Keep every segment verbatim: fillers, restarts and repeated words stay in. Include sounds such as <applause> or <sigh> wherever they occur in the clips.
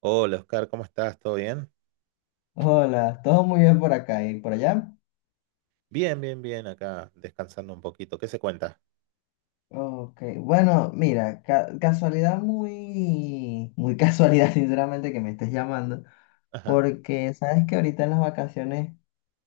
Hola Oscar, ¿cómo estás? ¿Todo bien? Hola, todo muy bien por acá y por allá. Bien, bien, bien, acá descansando un poquito. ¿Qué se cuenta? Ok, bueno, mira, ca- casualidad muy, muy casualidad, <laughs> sinceramente, que me estés llamando, Ajá, porque sabes que ahorita en las vacaciones,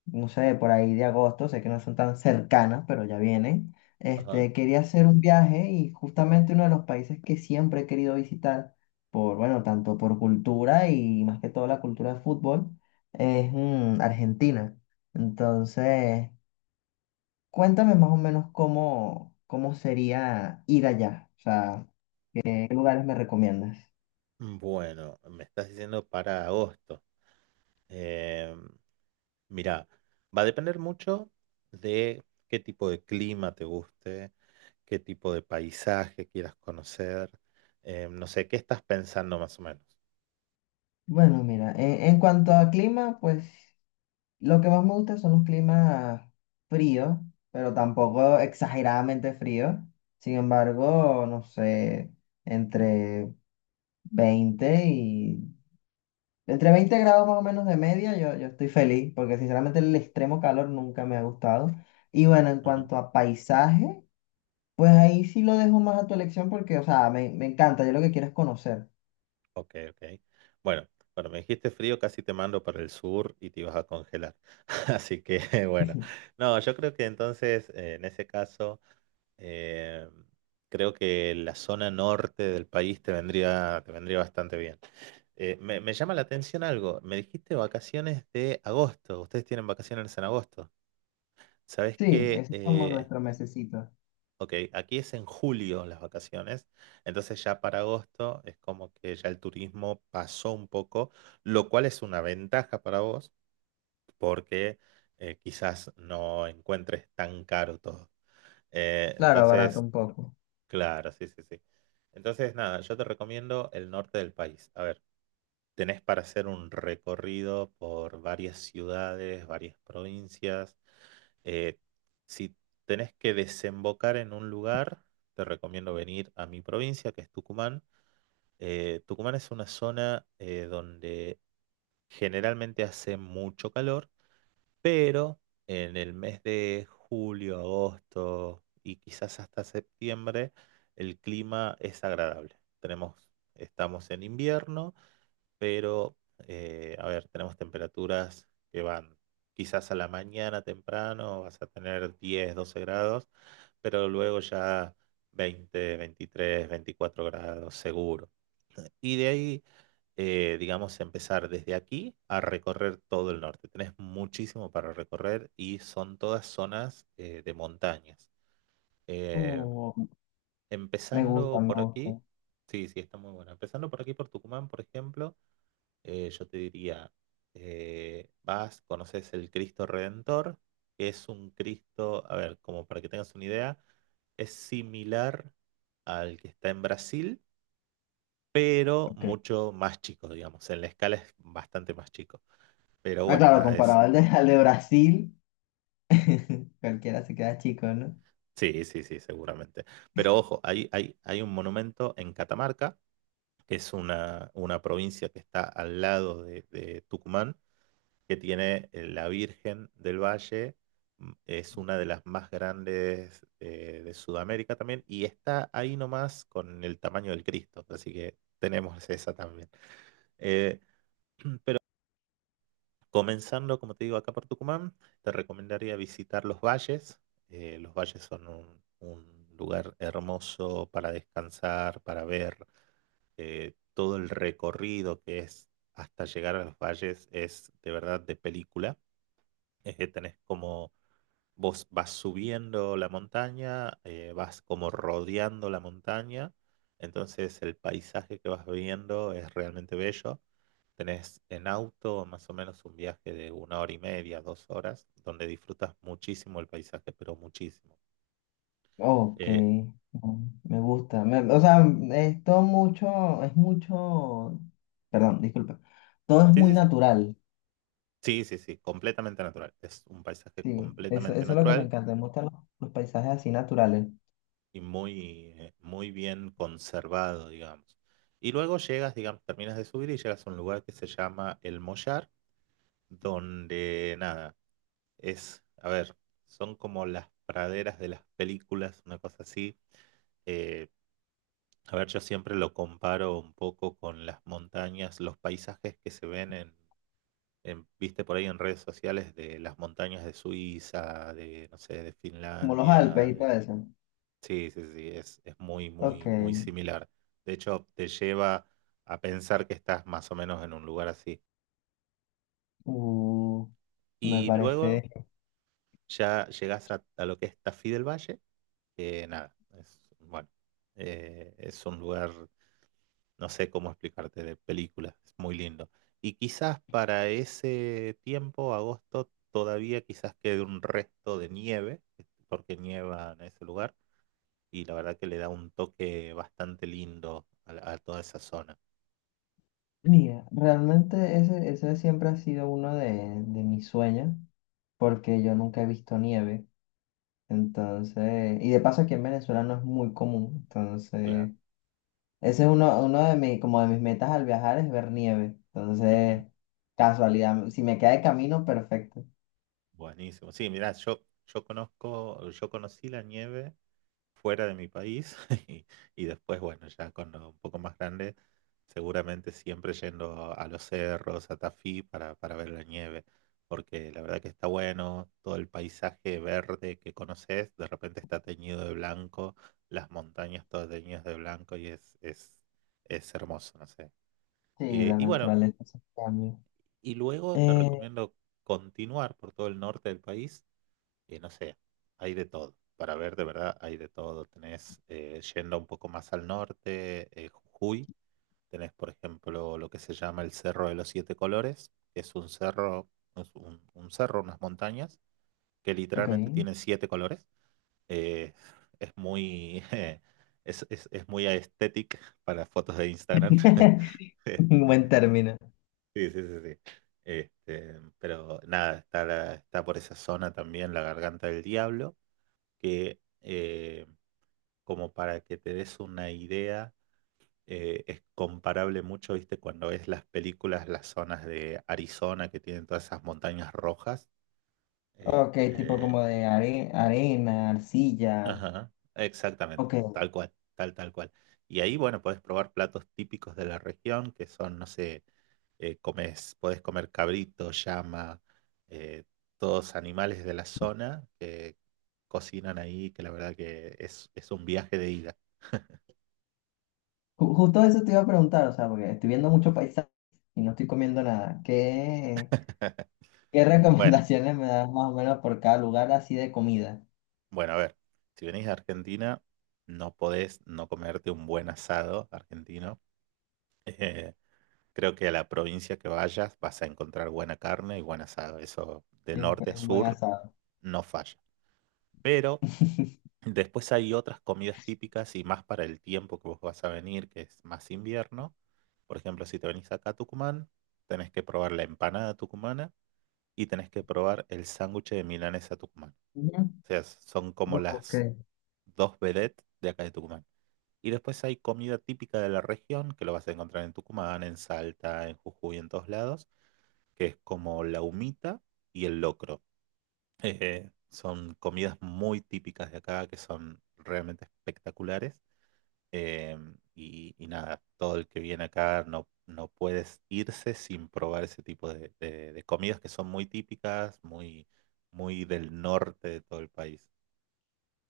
no sé, por ahí de agosto, sé que no son tan cercanas, pero ya vienen. ajá. Este, quería hacer un viaje y justamente uno de los países que siempre he querido visitar, por, bueno, tanto por cultura y más que todo la cultura de fútbol, es mm, Argentina. Entonces, cuéntame más o menos cómo, cómo sería ir allá, o sea, qué lugares me recomiendas. Mm, Bueno, me estás diciendo para agosto. Eh, mira, va a depender mucho de qué tipo de clima te guste, qué tipo de paisaje quieras conocer. Eh, no sé, ¿qué estás pensando más o menos? Bueno, mira, en, en cuanto a clima, pues lo que más me gusta son los climas fríos, pero tampoco exageradamente fríos. Sin embargo, no sé, entre veinte y... entre veinte grados más o menos de media, yo, yo estoy feliz, porque sinceramente el extremo calor nunca me ha gustado. Y bueno, en cuanto a paisaje. Pues ahí sí lo dejo más a tu elección porque, o sea, me, me encanta, yo lo que quiero es conocer. Ok, ok. Bueno, cuando me dijiste frío, casi te mando para el sur y te ibas a congelar. <laughs> Así que, bueno, <laughs> no, yo creo que entonces, eh, en ese caso, eh, creo que la zona norte del país te vendría, te vendría bastante bien. Eh, me, me llama la atención algo. Me dijiste vacaciones de agosto. Ustedes tienen vacaciones en agosto. ¿Sabes Sí, qué? ese es como Eh, nuestro mesecito. Ok, aquí es en julio las vacaciones, entonces ya para agosto es como que ya el turismo pasó un poco, lo cual es una ventaja para vos porque eh, quizás no encuentres tan caro todo. Eh, Claro, barato entonces, un poco. claro, sí, sí, sí. Entonces, nada, yo te recomiendo el norte del país. A ver, tenés para hacer un recorrido por varias ciudades, varias provincias. Eh, si tenés que desembocar en un lugar, te recomiendo venir a mi provincia, que es Tucumán. Eh, Tucumán es una zona eh, donde generalmente hace mucho calor, pero en el mes de julio, agosto y quizás hasta septiembre, el clima es agradable. Tenemos, estamos en invierno pero eh, a ver, tenemos temperaturas que van quizás a la mañana temprano, vas a tener diez doce grados, pero luego ya veinte veintitrés veinticuatro grados seguro. Y de ahí, eh, digamos, empezar desde aquí a recorrer todo el norte. Tenés muchísimo para recorrer y son todas zonas eh, de montañas. Eh, Oh, me gusta, empezando me por gusta. aquí, sí, sí, está muy bueno. Empezando por aquí, por Tucumán, por ejemplo eh, yo te diría, eh, vas, conoces el Cristo Redentor, que es un Cristo, a ver, como para que tengas una idea, es similar al que está en Brasil, pero Ok. mucho más chico, digamos, en la escala es bastante más chico. Pero Ah, bueno, claro, nada, es... comparado al de, <laughs> al de Brasil, cualquiera se queda chico, ¿no? Sí, sí, sí, seguramente. Pero ojo, hay, hay, hay un monumento en Catamarca, que es una, una provincia que está al lado de de Tucumán que tiene eh, la Virgen del Valle. mm, Es una de las más grandes eh, de Sudamérica también y está ahí nomás con el tamaño del Cristo. Así que tenemos <laughs> esa también. Eh, comenzando, como te digo, acá por Tucumán, te recomendaría visitar los valles. Eh, los valles son un, un lugar hermoso para descansar, para ver eh, todo el recorrido que es hasta llegar a los valles es de verdad de película. <laughs> Eh, tenés como Vos vas subiendo la montaña, eh, vas como rodeando la montaña, entonces el paisaje que vas viendo es realmente bello. Tenés en auto más o menos un viaje de una hora y media, dos horas, donde disfrutas muchísimo el paisaje, pero muchísimo. Ok, Eh, mm, me gusta. Me- o sea, es todo mucho, es mucho, perdón, disculpa. Todo es sí, muy sí, sí, natural, sí, sí, sí, completamente natural. Es un paisaje sí. Eso, eso completamente es lo que me natural encanta. Me gustan los, los paisajes así naturales, y muy, eh, muy bien conservado, digamos. Y luego llegas, digamos, terminas de subir y llegas a un lugar que se llama El Mollar donde nada, es, a ver, son como las praderas de las películas, una cosa así. Eh, a ver, yo siempre lo comparo un poco con las montañas, los paisajes que se ven en, en, viste por ahí en redes sociales de las montañas de Suiza, de, no sé, de como los Finlandia. Alpes y todo de- eso. Sí, sí, sí, es, es muy, Ok. muy, muy similar. De hecho, te lleva a pensar que estás más o menos en un lugar así. Uh, me Y parece. luego ya llegas a, a lo que es Tafí del Valle. Eh, nada, es, bueno, eh, es un lugar, no sé cómo explicarte, de película, es muy lindo. Y quizás para ese tiempo, agosto, todavía quizás quede un resto de nieve, este, porque nieva en ese lugar, y la verdad que le da un toque bastante lindo a, la- a toda esa zona. Mira, realmente ese, ese siempre ha sido uno de, de mis sueños, porque yo nunca he visto nieve, entonces, y de paso aquí en Venezuela no es muy común, Claro. entonces, ese es uno, uno de mis, como de mis metas al viajar es ver nieve, Ujú. entonces, casualidad, si me queda de camino, perfecto. Buenísimo. Sí, mirá, yo, yo conozco, yo conocí la nieve fuera de mi país <laughs> y, y después, bueno, ya cuando un poco más grande, seguramente siempre yendo a los cerros, a Tafí para, para ver la nieve, porque la verdad que está bueno, todo el paisaje verde que conoces, de repente está teñido de blanco, las montañas todas teñidas de blanco y es, es, es hermoso, no sé. Sí, Eh, la y bueno, naturaleza es un cambio. y luego te Eh, recomiendo continuar por todo el norte del país y no sé, hay de todo. Para ver, de verdad, hay de todo. Tenés, eh, yendo un poco más al norte, eh, Jujuy, tenés, por ejemplo, lo que se llama el Cerro de los Siete Colores, que es un cerro, es un, un cerro, unas montañas, que ok, literalmente tienen siete colores. Eh, es muy, <laughs> eh, es, es, es muy aesthetic para fotos de Instagram. <laughs> <laughs> un buen Este, término. sí, sí, sí, sí. Este, pero nada, está, la- está por esa zona también la Garganta del Diablo que eh, como para que te des una idea, eh, es comparable mucho, viste, cuando ves las películas, las zonas de Arizona que tienen todas esas montañas rojas. Ok, tipo Este, como de are- arena, arcilla, ajá, exactamente, ok. tal cual, tal, tal cual. Y ahí, bueno, podés probar platos típicos de la región, que son, no sé, eh, comes, podés comer cabrito, llama, eh, todos animales de la zona que cocinan ahí, que la verdad que es, es un viaje de ida. <laughs> Ju- Justo eso te iba a preguntar, o sea, porque estoy viendo mucho paisaje y no estoy comiendo nada. ¿Qué, qué <laughs> Bueno, recomendaciones me das más o menos por cada lugar así de comida? bueno, a ver, si venís a Argentina, no podés no comerte un buen asado argentino. <laughs> Eh, creo que a la provincia que vayas vas a encontrar buena carne y buen asado. Eso de Siempre norte a es un buen sur asado. no falla. Pero después hay otras comidas típicas y más para el tiempo que vos vas a venir, que es más invierno. Por ejemplo, si te venís acá a Tucumán, tenés que probar la empanada tucumana y tenés que probar el sándwich de milanesa tucumán. Ujú. O sea, son como Ok, las dos vedettes de acá de Tucumán. Y después hay comida típica de la región, que lo vas a encontrar en Tucumán, en Salta, en Jujuy, en todos lados, que es como la humita y el locro. Eh, son comidas muy típicas de acá, que son realmente espectaculares. Em, y, y nada, todo el que viene acá no, no puedes irse sin probar ese tipo de, de- de comidas que son muy típicas, muy, muy del norte de todo el país.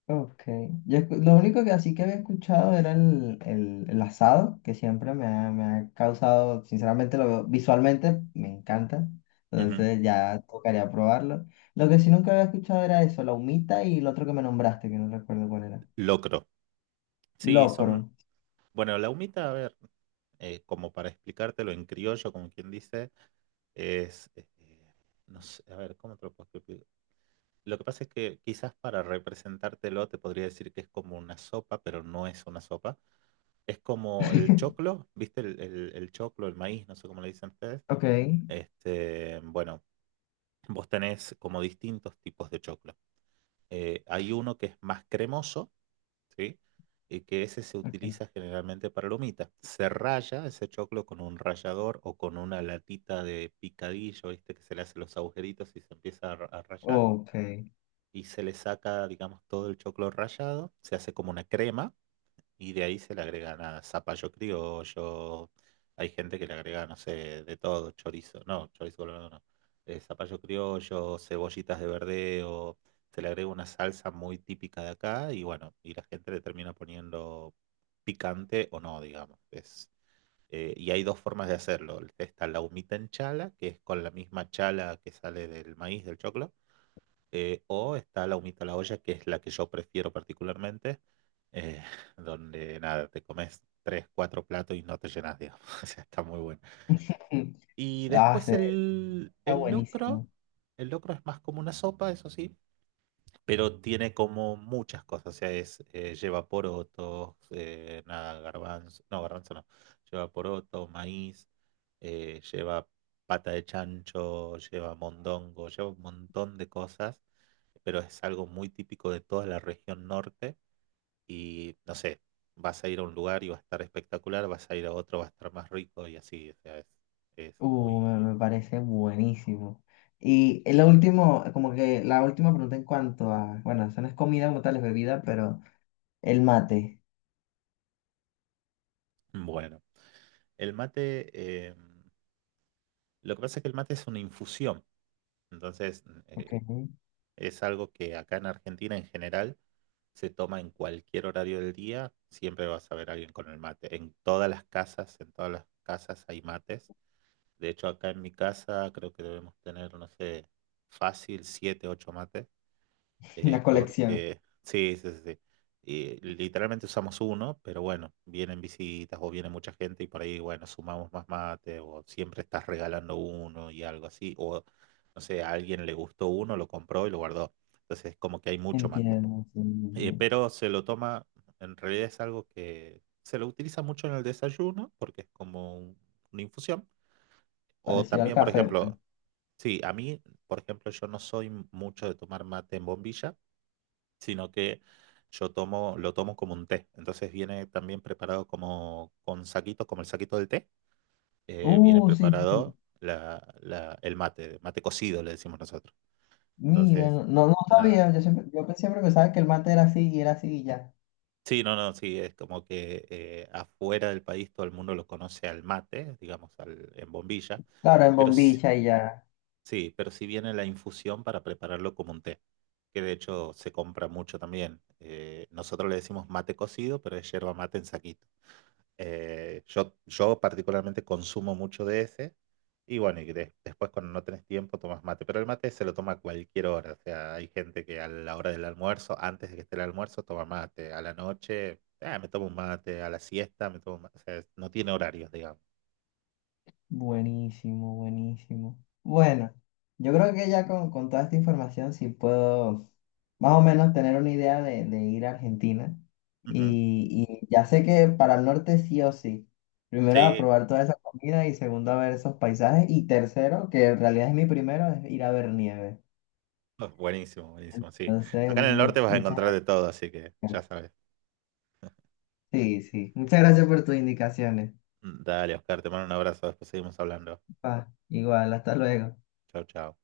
ok. Yo escu- lo único que así que había escuchado era el, el, el asado, que siempre me ha, me ha causado, sinceramente, lo veo- visualmente me encanta. Ujú. Entonces ya tocaría probarlo. Lo que sí nunca había escuchado era eso, la humita y el otro que me nombraste, que no recuerdo cuál era. Locro. Sí, son... Locro. Bueno, la humita, a ver, eh, como para explicártelo en criollo, como quien dice, es, eh, no sé, a ver, ¿cómo te lo puedo explicar? Lo que pasa es que quizás para representártelo te podría decir que es como una sopa, pero no es una sopa. Es como el <laughs> choclo, ¿viste? El, el, el choclo, el maíz, no sé cómo le dicen ustedes. Ok. Este, bueno, vos tenés como distintos tipos de choclo. Eh, hay uno que es más cremoso, ¿sí? Y que ese se Okay, utiliza generalmente para la humita. Se raya ese choclo con un rallador o con una latita de picadillo, ¿viste? Que se le hacen los agujeritos y se empieza a, ra- a rallar. ok. Y se le saca, digamos, todo el choclo rallado. Se hace como una crema y de ahí se le agregan a zapallo criollo. Hay gente que le agrega, no sé, de todo, chorizo. No, chorizo colorado no. eh, zapallo criollo, cebollitas de verdeo. Se le agrega una salsa muy típica de acá y bueno, y la gente le termina poniendo picante o no, digamos. Es, eh, y hay dos formas de hacerlo. Está la humita en chala, que es con la misma chala que sale del maíz, del choclo eh, o está la humita a la olla, que es la que yo prefiero particularmente, eh, <laughs> donde nada, te comes tres, cuatro platos y no te llenas, digamos. <laughs> O sea, está muy bueno. <laughs> Y Ah, después se el, está el locro, buenísimo. el locro es más como una sopa, eso sí, pero tiene como muchas cosas, o sea, es, eh, lleva porotos, eh, nada, garbanzo, no, garbanzo no, lleva poroto, maíz, eh, lleva pata de chancho, lleva mondongo, lleva un montón de cosas, pero es algo muy típico de toda la región norte y no sé, vas a ir a un lugar y va a estar espectacular, vas a ir a otro, va a estar más rico y así, o sea, es, es Uh, muy me, me parece buenísimo. Y el último, como que la última pregunta en cuanto a, bueno, eso no es comida como tal, es bebida, pero el mate. bueno. El mate, eh, lo que pasa es que el mate es una infusión. Entonces, mm, Ok. eh, <laughs> es algo que acá en Argentina en general se toma en cualquier horario del día, siempre vas a ver a alguien con el mate. En todas las casas, en todas las casas hay mates. De hecho, acá en mi casa creo que debemos tener, no sé, fácil siete, ocho mates eh, Una colección. porque sí, sí, sí, sí. Y literalmente usamos uno, pero bueno, vienen visitas o viene mucha gente y por ahí, bueno, sumamos más mate o siempre estás regalando uno y algo así, o no sé, a alguien le gustó uno, lo compró y lo guardó. Entonces, como que hay mucho mate. Entiendo, sí, sí, Eh, sí. pero se lo toma, en realidad es algo que se lo utiliza mucho en el desayuno porque es como un- una infusión. O Parecido al también, por café, pues. ejemplo, sí, a mí, por ejemplo, yo no soy mucho de tomar mate en bombilla sino que yo tomo, lo tomo como un té. Entonces viene también preparado como con saquitos, como el saquito del té, eh, viene Uh, sí, sí, sí. preparado la, la- el mate, mate cocido le decimos nosotros. Mira, Entonces, no, no no nada. sabía. Yo siempre, yo siempre pensaba que el mate era así y era así y ya. Sí, no, no, sí, es como que eh, afuera del país todo el mundo lo conoce al mate, digamos, al, en bombilla, Claro, en pero sí, bombilla y ya. sí, pero sí viene la infusión para prepararlo como un té, que de hecho se compra mucho también. Eh, nosotros le decimos mate cocido, pero es yerba mate en saquito. Eh, yo, yo particularmente consumo mucho de ese. Y bueno, y de- después cuando no tenés tiempo tomas mate. Pero el mate se lo toma a cualquier hora. O sea, hay gente que a la hora del almuerzo, antes de que esté el almuerzo, toma mate. A la noche, ah, me tomo un mate. A la siesta, me tomo un mate. O sea, no tiene horarios, digamos. Buenísimo, buenísimo. Bueno, yo creo que ya con, con toda esta información sí puedo más o menos tener una idea de, de ir a Argentina. Ujú. Y, y ya sé que para el norte sí o sí. Primero a Sí, probar toda esa comida y segundo a ver esos paisajes. Y tercero, que en realidad es mi primero, es ir a ver nieve. oh, buenísimo, buenísimo. Sí. Entonces, Acá en el norte mu- vas a muchas encontrar de todo, así que ya gracias. sabes. Sí, sí. Muchas gracias por tus indicaciones. Mm, Dale, Oscar, te mando un abrazo. Después seguimos hablando. Pa, igual, hasta luego. Chau, chau.